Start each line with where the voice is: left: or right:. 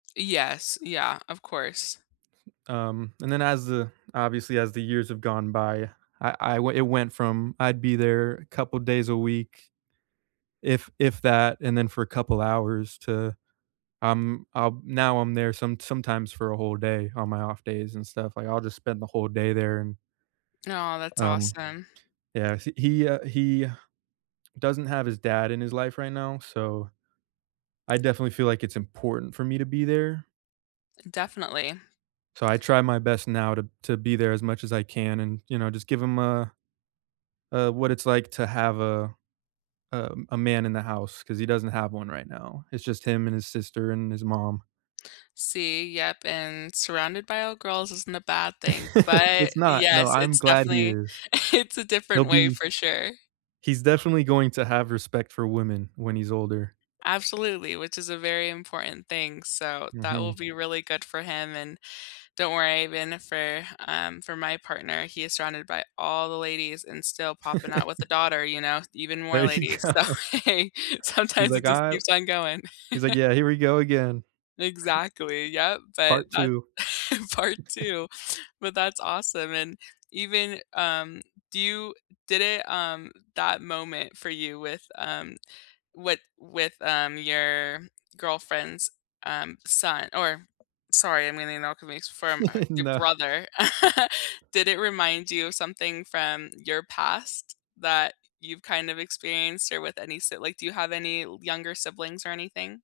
left: Yes. Yeah, of course.
right: Um, and then as the obviously, as the years have gone by, I I w it went from I'd be there a couple days a week if if that, and then for a couple hours to, um, um, now I'm there some sometimes for a whole day on my off days and stuff, like, I'll just spend the whole day there an
left: Aw, that's
right: Um,
left: awesome.
right: yeah. He he, uh, he doesn't have his dad in his life right now, so, I definitely feel like it's important for me to be there.
left: N definitely.
right: So, I try my best now to to be there as much as I can and, you know, just give him a a what it's like to have a a a man in the house 'cause he doesn't have one right now. It's just him and his sister and his mom.
left: See? Yep, and surrounded by all girls isn't a bad thing, but,
right: It's not. No,
left: yes,
right: I'm
left: it's
right: glad he
left: definitely
right: is.
left: it's a
right: He'll
left: different way
right: be
left: for sure.
right: he's definitely going to have respect for women when he's older.
left: Absolutely, which is a very important thing, so, that will
right: Mhm.
left: be really good for him and don't worry, been it for, um, for my partner, he is surrounded by all the ladies and still popping out with a daughter, you know, even more
right: There you
left: ladies. So,
right: go. He's
left: sometimes it
right: like,
left: just
right: "I"
left: keeps on going.
right: He's like, "Yeah. Here we go again."
left: Exactly, yep, but
right: Part
left: that
right: 2.
left: part 2. But that's awesome and even, um, do you did it, um, that moment for you with, um, with with, um, your girlfriend's, um, son or sorry, I mean, [unintelligible] from your
right: No.
left: brother, did it remind you of something from your past that you've kind of experienced or with any s like do you have any younger siblings or anything?